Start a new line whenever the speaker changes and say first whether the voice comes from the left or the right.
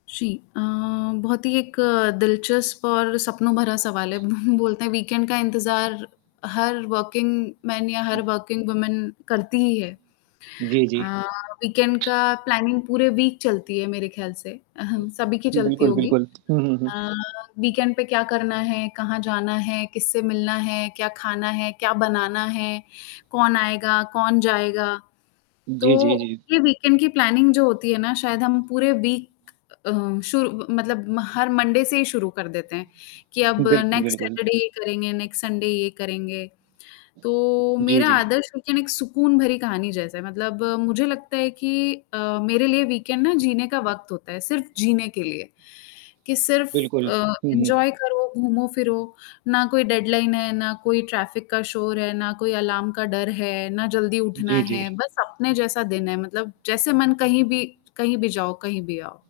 left: जी, अ, बहुत ही एक दिलचस्प और सपनों भरा सवाल है। बोलते हैं वीकेंड का इंतज़ार हर वर्किंग मेन या
right: हुँ।
left: हर वर्किंग वूमेन करती ही है।
right: जी, जी।
left: अ, वीकेंड का प्लानिंग पूरे वीक चलती है मेरे ख्याल से सभी की चलती
right: बिल्कुल,
left: होगी।
right: बिल्कुल। हुँ, हुँ, हुँ।
left: अ, वीकेंड पे क्या करना है? कहाँ जाना है, किससे मिलना है, क्या खाना है, क्या बनाना है, कौन आएगा, कौन जाएगा? तो
right: जी, जी, जी।
left: ये वीकेंड की प्लानिंग जो होती है ना शायद हम पूरे वीक अ, शुरू मतलब हर मंडे से ही शुरू कर देते हैं, कि अब
right: बिल्कुल,
left: नेक्स्ट
right: बिल्कुल।
left: सैटरडे ये करेंगे, नेक्स्ट संडे ये करेंगे। तो
right: जी,
left: मेरा
right: जी।
left: आदर्श वीकेंड एक सुकून भरी कहानी जैसा है, मतलब मुझे लगता है कि अ, मेरे लिए वीकेंड ना जीने का वक़्त होता है, सिर्फ जीने के लिए, कि सिर्फ
right: बिल्कुल।
left: अ,
right: हुँ, हुँ।
left: एंजॉय करो, घूमो-फिरो, ना कोई डेडलाइन है, ना कोई ट्रैफिक का शोर है, ना कोई अलार्म का डर है, ना जल्दी उठना
right: जी,
left: है,
right: जी।
left: बस अपने जैसा दिन है, मतलब जैसे मन कहीं भी कहीं भी जाओ, कहीं भी आओ।